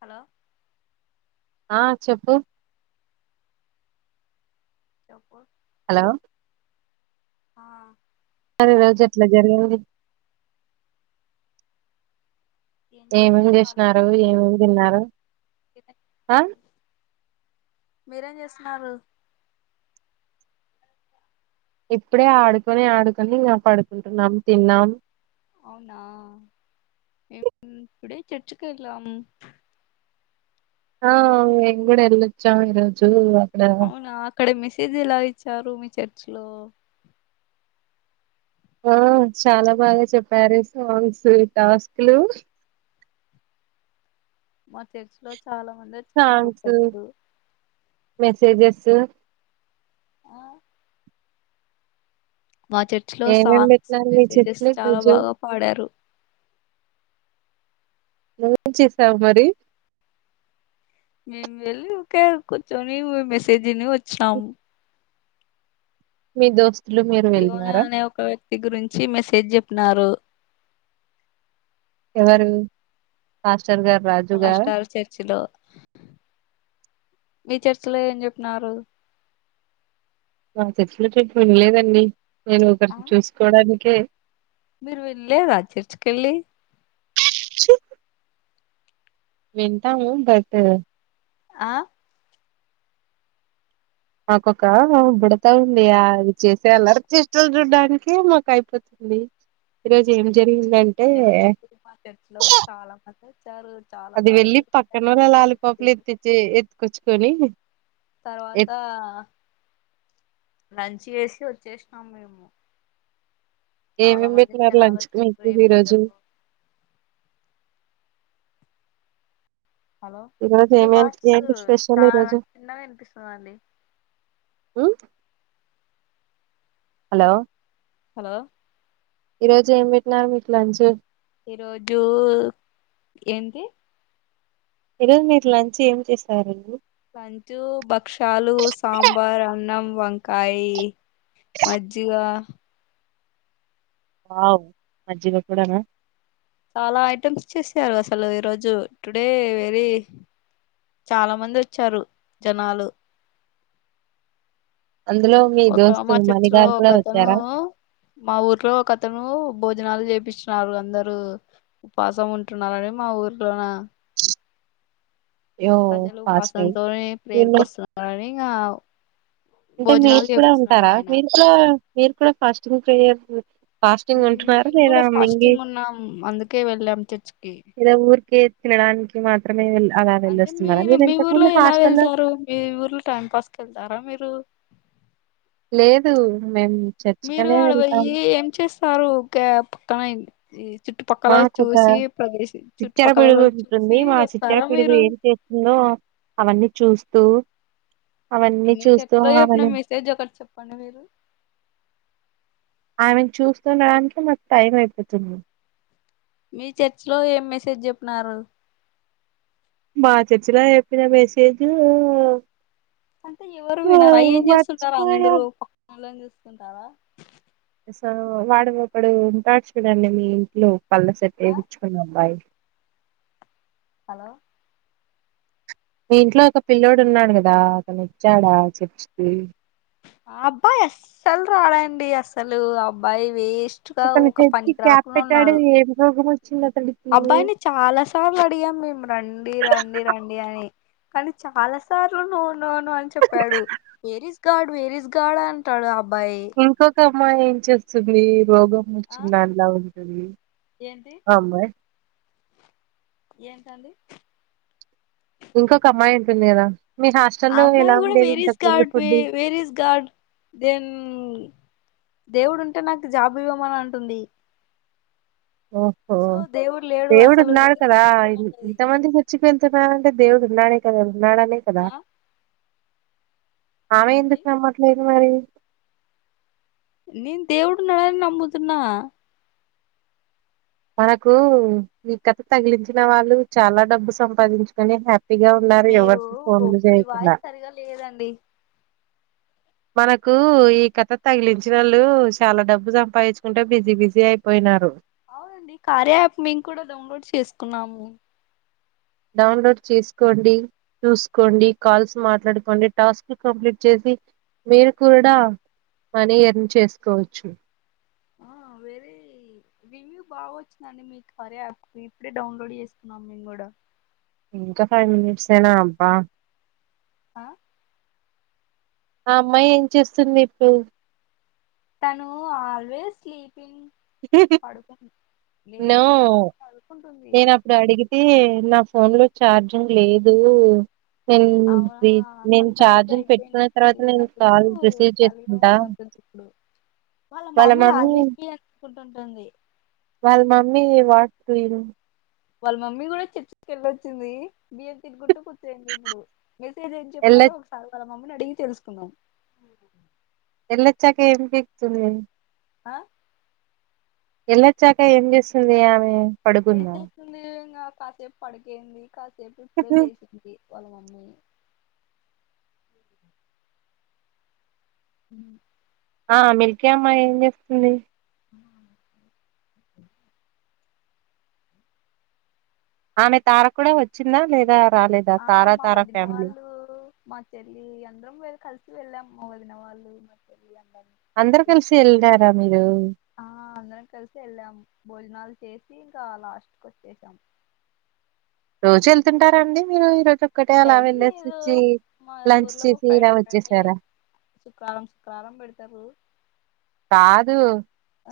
Hello ఆ చెప్పు చెప్పు హలో ఆ మరి ఈ రోజు ఎట్లా జరిగింది ఏం ఏమిమి చేస్తున్నాం ఖాళీగానే చేసినారు ఉన్నాం ఏమిమి తిన్నారు ఆ మీరేం చేస్తున్నారు ఇప్పుడే ఆడుకొని ఆడుకొని ఇంగ పడుకుంటున్నాం తిన్నాం అవునా ఇ ఇప్పుడే చర్చికి వెళ్ళాం ఆ మేముగుడ ఎల్లి వచ్చం ఈ రోజు అవునా అక్కడ మెసేజ్ ఎలా ఇచ్చారు మీ చర్చ లో ఆ చాలా బాగా చెప్పారు. సాంగ్స్, టాస్క్ లు మా తెర్చలో చాలా మంది వచ్చన్నారు సాంగ్స్ ప్రజలు. జు ఆ మా చర్చి లో ఏమేమి సాంగ్స్, పెట్టినారు మీ మెసేజెస్ చెట్లు చాలా గుజు బాగా పాడారు. నువ్వు ఏం చేశావు మరి మేము వెళ్ళి వుకే కూచొన్ని మెసేజ్ విన్నీ వచ్చినాము మీ దోస్త్ యవనా అనే ఒక వ్యక్తి, గురించి మెసేజ్ చెప్పినారు. ఎవరు మాస్టర్ గారు రాజు గారు పాస్టర్ చర్చి లో మీ చర్చలో ఏం చెప్పినరు మా చర్చిలో వినలేదండి నేను ఆ ఒకరి చూసుకోడానికే మీరు తినలేదా చర్చికి వెళ్లి వింటాము బట్ ఆ మాకొక బుడతా ఉండి ఆ అవి చేసే అలరిష్టలు చూడ్డానికి మాకు అయిపోతుంది అది ఈరోజు ఏం జరిగింది లేద మార్కెట్ లో చాలా మంది వచ్చారు చాలా అది బాగా వెళ్ళి పక్కనన్న జరిగిందండి లాలిపాపులు ఎత్తిచ్చ ఎత్తుకొచ్చుకొని తర్వాత ఎత్ లంచ్ వేసి వచ్చేసినాం మేము చాలా ఏమేమి మంది పెట్టిన జనాలు లంచ్ కి వచ్చారు ఏ పెట్టినారు ఈరోజు ప్రజలు హలో ఈ రోజు మీ ఏమేం వాసు ఏంటి స్పెషల్ ఈ చాల రోజు చిన్నగా వీ నిపిస్తుందా అండి ఉ హలో హలో ఈ రోజు ఏం పెట్టిన ఏమి పెట్టినారు లంచ్ ఈరోజు ఏంటి ఈరోజు మీరు లంచ్ ఏం చేస్తారండి భక్షాలు సాంబార్ అన్నం వంకాయ మజ్జిగ మజ్జిగా కూడా నా చాలా ఐటమ్స్ చేసారు అసలు ఈరోజు టుడే వెరీ చాలా మంది వచ్చారు జనాలు అందులో మీ ఒక దోస్తు మా చర్చిలో మణిగారు ఒక కూడా అతను వచ్చారా మా ఊరు లో ఒక అతను బో జనాలు చేపిస్తున్నారు అందరు ఉపాసం ఉంటన్నారనే మా ఊర్లోనే యో ప్రజలు ఫాస్టింగ్ ఉపాసనతో వీళ్ళు ప్రేరుకొస్తున్నని ఇంకా అంటే మీరు కూడా ఉంటారా మీరు కూడా మీరు కూడా ఫాస్టింగ్ ప్రేయర్ ఫాస్టింగ్ ఉంటున్నారా మేము లేదా కూడా మింగి ఫాస్టింగ్ ఉన్నాం అందుకే వెళ్ళాం చర్చ్ కి లేదా ఊరికే తిడానికి మాత్రమే అలా అంటే వెళ్ళొస్తున్నారా మీరు మీ ఇంతకు ఊర్లో ముందు ఎలా హాస్టల్లో వెళ్తారు మీ ఊర్లో టైం పాస్కి వెళ్తారా మీరు లేదు మేము మీరు చర్చికనే ఆడ పోయి వెళ్తాం ఏం చేస్తారు ఒక పక్కన చుట్టుపక్కల మాకొక చూసి ప్రదేశ చిచ్చర చుట్టుపక్కల పిడుగు ఉంటుంది చూసి మా చిచ్చర వస్తారా పిడుగు మీరు ఏం చేస్తుందో అవన్నీ చూస్తూ ఏం అవన్నీ చూస్తూ చెప్తారో ఎట్లా చెప్పిన ఆమెను మెసేజ్ ఒకటి చెప్పండి మీరు ఆమె చూస్తుండడానికి మాకు టైం అయిపోతుంది మీ చర్చిలో ఏం మెసేజ్ చెప్పన్నారు మా చర్చలా చెప్పిన మెసేజ్ అంటే ఎవరు వినారా ఏం చేస్తుంటారా మర్చిపోయా అందరు చేస్తుంటారా వాడప్పుడు ఉంటాడుచుకుడండి మీ ఇంట్లో పళ్ళ సెట్ ఆ వేమిచ్చుకుని అబ్బాయి హలో మీ ఇంట్లో ఒక పిల్లోడు ఉన్నాడు కదా అతను వచ్చాడా చర్చికి అబ్బాయి అస్సలు రాడండి అసలు అబ్బాయి వేస్ట్ వేస్ట్ గా అతని ఒక హెడ్ కి పనికి క్యాప్ రాకుండా పెట్టాడు ఉన్నాడు ఏం రోగం వచ్చింది అతడికి అబ్బాయిని చాలా సార్లు అడిగాం మేము రండి రండి రండి అని కానీ చాలా సార్లు నో నో నో అని చెప్పాడు where is God where is God అంటాడు అబ్బాయి ఇంకొక అమ్మాయి ఏం చేస్తుంది రోగం వచ్చిన దానిలాగా ఉంటుంది ఏంది ఆ అమ్మాయి ఏంటండీ ఇంకొక అమ్మాయి ఉంటుందికదా ఆ అమ్మాయి కూడా where is God food where is God then దేవుడు ఉంటే నాకు జాబు ఇవ్వమని అంటుంది ఓహో సో దేవుడు లేడు దేవుడు అసలు ఉన్నాడు కదా ఎందుకంటది ఇంత మంది చచ్చిపోతున్నా దేవుడు ఉన్నాడే కదా ఉన్నాడనే కదా ఆ ఆమె ఏంటి ఎందుకు నమ్మట్లేదు మరి నేను దేవుడు ఉన్నాడని నమ్ముతున్నా మనకు ఈ కథ తగిలించిన వాళ్ళు చాలా డబ్బు సంపాదించుకుని హ్యాపీ మీరు మీ వాయిస్ సరిగా లేదండి మనకు ఈ కథ తగిలించిన వాళ్ళు చాలా డబ్బు సంపాదించుకుంటే బిజీ బిజీ అయిపోయినారు అవునండి కార్య యాప్ మేము కూడా డౌన్లోడ్ చేసుకున్నాము డౌన్లోడ్ చేసుకోండి చూసుకోండి కాల్స్ మాట్లాడుకోండి టాస్క్ కంప్లీట్ చేసి మీరు కూడా మనీయర్న్ చేసుకోవచ్చు ఆ వెరీ రివ్యూ బాగా వచ్చిందండి మీ కార్య యాప్ ఇప్పుడే డౌన్లోడ్ చేసుకున్నాం మేము కూడా ఇంకా ఫైవ్ మినిట్స్ ఏనా అబ్బా ఆ ఆ అమ్మాయి ఏం చేస్తుంది ఇప్పుడు తను ఆల్వేస్ స్లీప్ పడుకుంది నో లేదుతను పడుకు నేను అప్పుడు అడిగితే నా ఫోన్ లో ఛార్జింగ్ లేదు నేను అవునా ఫ్రీ నేను తను తాత ఛార్జింగ్ పెట్టుకున్న తర్వాత అయిపోయినట్టుంది నేను కాల్ రిసీవ్ చేసుకుంటా ప్పుడు వాళ్ళ మమ్మీ ఆల్వేస్ ఫ్రీ అనుకుంటుంది వెరు వాళ్ళ మమ్మీ కూడా చర్చికిళ్ళొచ్చింది బియ్యం తినుకుంటూ ఇప్పుడు మెసేజ్ ఏం ఎళ్ళ చెప్పినారో ఒకసారి వాళ్ళ మమ్మీని అడిగి తెలుసుకుందాం ఎల్లోచాక ఏం పీకుతుంది ఆ ఎళ్లొచ్చాక ఏం చేస్తుంది ఆమె ఏం పడుకుందా. చేస్తుంది ఇంగా కాసేపు పడికోయింది కాసే ఇప్పుడే లేసింది వాళ్ళ మమ్మీ హ ఆ మిల్కీ అమ్మ ఏం చేస్తుంది [inaudible] ఆమె తార కూడా వచ్చిందా లేదా రాలేదా ఆ తారా మా తారా వదిన ఫ్యామిలీ వాళ్ళు మా చెల్లి అందరం కలిసి వెళ్ళాము మా వదిన వాళ్ళు మా చెల్లి అందరం అందరు కలిసి వెళ్లారా మీరు ఆ అందరం కలిసి వెళ్ళాం భోజనాలు చేసి ఇంకా లాస్ట్కి వచ్చేసాం రోజు వెళ్తుంటారండి మీరు ఈ రోజు ఒక్కటే అలా డైలీ వెళ్ళేసి లేదు వచ్చి మా లంచ్ చేసి ఇలా వచ్చేసారా శుక్రారం శుక్రారం పెడతారు కాదు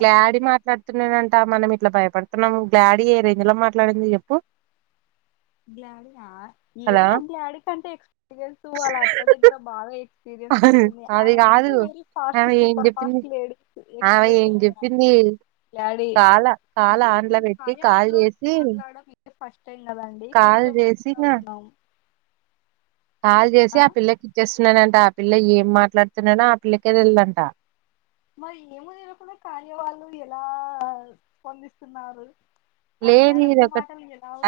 ఆ మాట్లాడుత తున్నాడట మనం ఇట్లా భయపడుతున్నాము గ్లాడీ ఏ రేంజ్ లో మాట్లాడింది చెప్పు గ్లాడయా హలో ఏమో గ్లాడీ కంటే ఎక్స్పీరియన్స్ వాళ్ళ అత్త దగ్గర బాగా ఎ ఎక్స్పీరియన్స్ వచ్చింది అది ఆయమె కాదు ముంచే వెరీ ఫాస్ట్ ఆమె ఏం సూపర్ చెప్పింది ఫాస్ట్ లేడీస్ ఆమె ఎక్స్ప్రెస్ ఏం ఆమా చెప్పింది గ్లాడి కాల కాల్ అంటే మేం ఆన్ల పెట్టి కార్యా యాప్ కాల్ లో చేసి మాట్లాడడం ఇదే ఫస్ట్ టైం కదా కాల్ కొంచం చేసి ఇంగ అవుతున్నాం కాల్ చేసి ఆ పిల్లకి ఇచ్చేస్తున్నానంట పిల్ల ఏం మాట్లాడుతున్ననో ఆ పిల్లకే తెల్దంట మరి ఏమీ తెలుకుండా కార్య వాళ్ళు ఎలా స్పందిస్తున్నారూ లేదు ఇది ఒక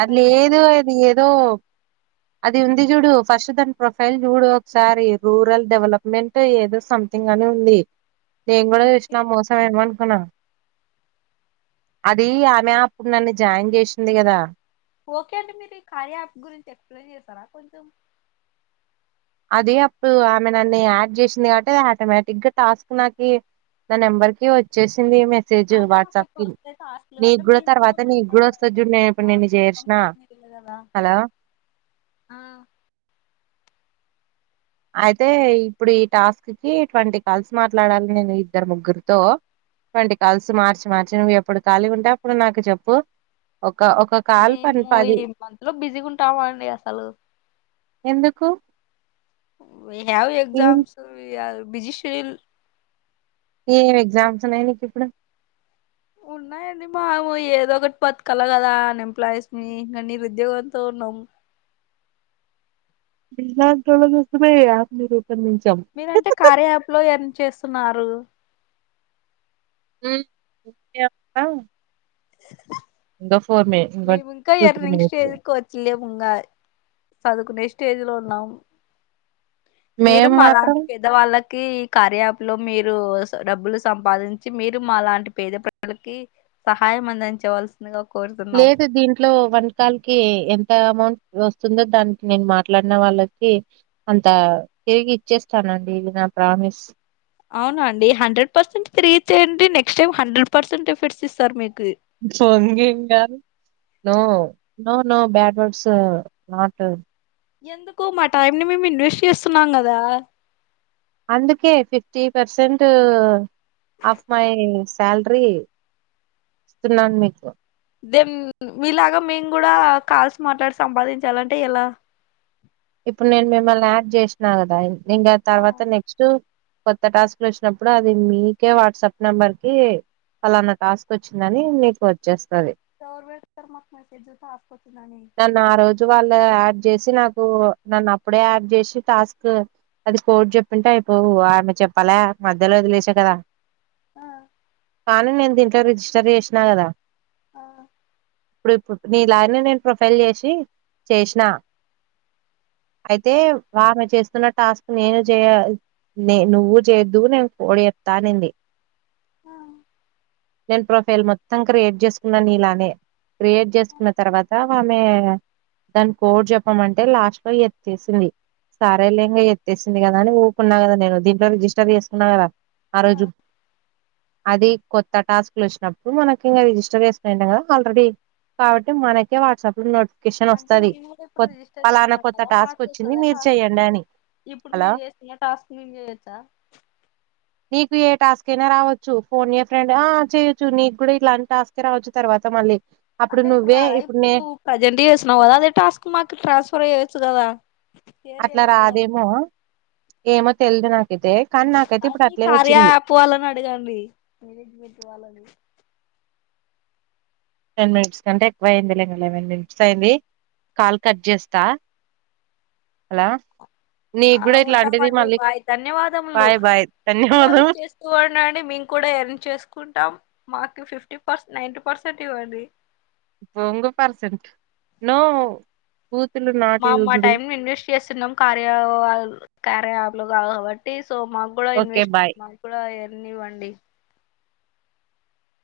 అది లేదూ వాళ్ళకి అది ఏదో అది ఉంది చూడూ ఫస్ట్ దానిన ప్రొఫైల్ చూడు ఒక్సారి రూరల్ డెవలప్మెంట్ ఏదో సంథింగ్ గానే ఉంది నేను గుడా ఏంటి చష్న మోసం ఏమొనుకున్నా అది ఆమె నన్ను జాయిన్ చేషింది గదా ఓకే అండి మీర్ ఈ కార్యాప్ గురించి ఎక్స్ప్లెయిన్ చేస్తరా కొంచెం అదీ అప్పుడూ ఆమె నన్ను యాడ్ చేసింది కావట్టె ఆటోమేటిక్గా టాస్క్ నాకీ న నెంబర్ కె వచ్చేస్ మెసేజ్ అంటే మాకు వాట్సాప్ కి ఫస్ట్ అయితే హాస్టల్ నీ అంటే గుడా మేము కూడా తర్వాత నీ గుడా వస్తది చూడు నేన్ ఇప్పుడ్ నిన్న చేర్షన దా ఆ [inaudible] అయితే ఇప్పుడు ఈ టాస్క్ కి ట్వంటీ కాల్స్ మాట్లాడాలి నేను ఇద్దర్ ముగ్గుర్తో ట్వంటీ కాల్స్ మార్చి మార్చి నువ్వు ఎప్పుడు ఖాళీ ఉంటే అప్పుడు నాకి చెప్పు ఒక కాల్ పని మేమూ పది ఈ మంత్ లో బిజీ ఉంటాము అండి అసలు ఎందుకు వుయ్ హావ్ ఏం ఎగ్జామ్స్ బిజీ షీల్ ఏం ఎగ్జామ్స్ ఉన్నయ్ నీక్ ఇప్పుడు ఉన్నాయండి మాము ఏదో ఒకట్ బతుకాల కదా అన్ ఎంప్లాయీస్ ని నిరు ఉద్యోగంతో నం ఇలాంటోల్ల కోసమే ఈ యాప్ మరి మీరంటే కార్య యాప్ లో ఎర్న్ చేస్తున్నారు మ్ [unintelligible] మేమింకా two three earnings minutes stage కోట్లే ఇంగాయ్ సదువుకునే స్టేజ్ లో ఉన్నాం మీరు మేం మాత్రం మాలాంట్ పెదవాళ్ళక్ కీ కార్యాప్ లో మీరు డబ్బులు సంపాదించి మీరు మాలాంటి పేద ప్రజలకి సహాయం అందించవలసిందిగా కోరుతున్నాం ఇంట్లో వంటకాల్ కి ఎంత అమౌంట్ వస్తుందో దానికి నేన్ మాట్లాడిన వాళ్ళకి తా తిరిగి ఇచ్చేస్తానండి ఇది నా ప్రామిస్ అవున అండి హండ్రెడ్ పర్సెంట్ తిరిగి ఇచ్చేయండి next time hundred percent efforts ఇస్తార్ మీకు బొంగేం గాదు no no no bad words not ఎందుకు మా టైం ని మేమ్ ఇన్వెస్ట్ చేస్తున్నాం గదా అందుకే fifty percent of my salary ఇస్తున్నాన్ మీకు దెన్ మీలాగా మేమ్ గుడా కాల్స్ మాట్లాడి సంపాదించాలంటే ఎలా ఇప్పుడ్ నేన్ మిమ్మల్ని యాడ్ చేష్న గదా ఇంగ ఆ తర్వాత నెక్స్టు కొత్త టాస్క్లు ఒచ్చినప్పుడు అది మీకే వాట్సాప్ నెంబర్ కీ పలలనా టాస్క్ వచ్చిందని నీకు వచ్చేస్త్ ఎవరు పెడుతర్ మాకు మెస్సేజ్ టాస్క్ ఒచ్చిందని ఓ నన్ను అప్పుడే యాడ్ చేసి టాస్క్ అది కోడ్ చెప్పుంటే అయిపోవు ఆమె చెప్పలే మధ్యలోదిలేష కదా ఆ కానీ నేన్ దీంట్లో రిజిస్టర్ చేష్నా గదా ఆ ఇప్పుడ్ ఇప్పుడ్ నీ లాగనె నేను ప్రొఫైల్ చేషి చేష్నా ఐతే వామె చేస్తున్నట్ టాస్క్ నేను చేయ నే నువ్వు చేయొద్దు నేను కోడ్ చెప్తా అనింది ఆ నేను ప్రొఫైల్ మొత్తం క్రియేట్ చేసుకున్న నీలానే క్రియేట్ చేసుకున్న తర్వాత ఆమె దాన్ని కోడ్ చెప్పమంట్ తే లాస్ట్ లో ఎత్తేసింది సరేలే ఈగా ఎత్తేసింది కదా అని ఊకున్నా కదా నేను దీంట్లో రిజిస్టర్ చేసుకున్నా కదా ఆ రోజు అది కొత్త టాస్క్ లు వచ్చినప్పుడు మనకి ఇంకా రిజిస్టర్ చేసుకుని ఉంటాం కదా ఆల్రెడీ కాబట్టి మనకే వాట్సాప్ లో నోటిఫికేషన్ అంటే వస్తది మేము కూడా ఇప్పుడు కొత్ రిజిస్టర్ ఫలానా చేసుకున్నాం కొత్త కదా టాస్క్ మాకు వచ్చింది వస్తదా మీరు టాస్క్ చెయ్యండి ఇప్పుడు అని ఇప్పుడు హలో మీరు చేస్తున్న టాస్క్ మేము చేయొచ్చా నీకు ఏ టాస్క్ అయినా రావచ్చు ఫోన్ ఏ ఫ్రెండ్ ఆ చేయొచ్చు నీకు కూడా ఇలాంటి టాస్క్ రావచ్చు తర్వాత మళ్ళీ అప్పుడు అంటే ఇప్పుడు నువ్వే రాదా ఇప్పుడు నే నువ్వు ప్రజెంట్ చేస్తున్నావు కదా అదే టాస్క్ మాకు ట్రాన్స్పర్ చేయొచ్చు కదా షేర్ అట్లా చేయొచ్చు కదా రాదేమో ఏమో తెలిదు నాకు అన్నీ కార్యయాప్ వాళ్ళని అడగండి మేనేజ్మెంట్ వాళ్ళని టెన్ మినిట్స్ కంటే ఎక్కువ అయింది లే ఇంకా ఎలెవన్ మినిట్స్ అయింది కాల్ కట్ చేస్తా హలో ఆ ఉంటామండి బాయ్ ధన్యవాదములు బాయ్ బాయ్ ఇలాగే ధన్యవాదం చేస్తూ ఉండండి మేము కూడా ఎర్న్ చేసుకుంటాం మాకు ఫిఫ్టీ ఫస్ట్ నైన్టి పర్సెంట్ ఇవ్వండి బొంగు పర్సెంట్ నో బూతులు నాట్ మా మా యూజ్డ్ టైమ్ ని ఇన్వెస్ట్ చేస్తున్నాం కార్య వాళ్ళ కార్య అప్ లొ కా కాబట్టి సో మాకు కూడా ఓకే ఇన్వెస్ట్ బాయ్ మాకు కూడా ఎర్న్ ఇవ్వండి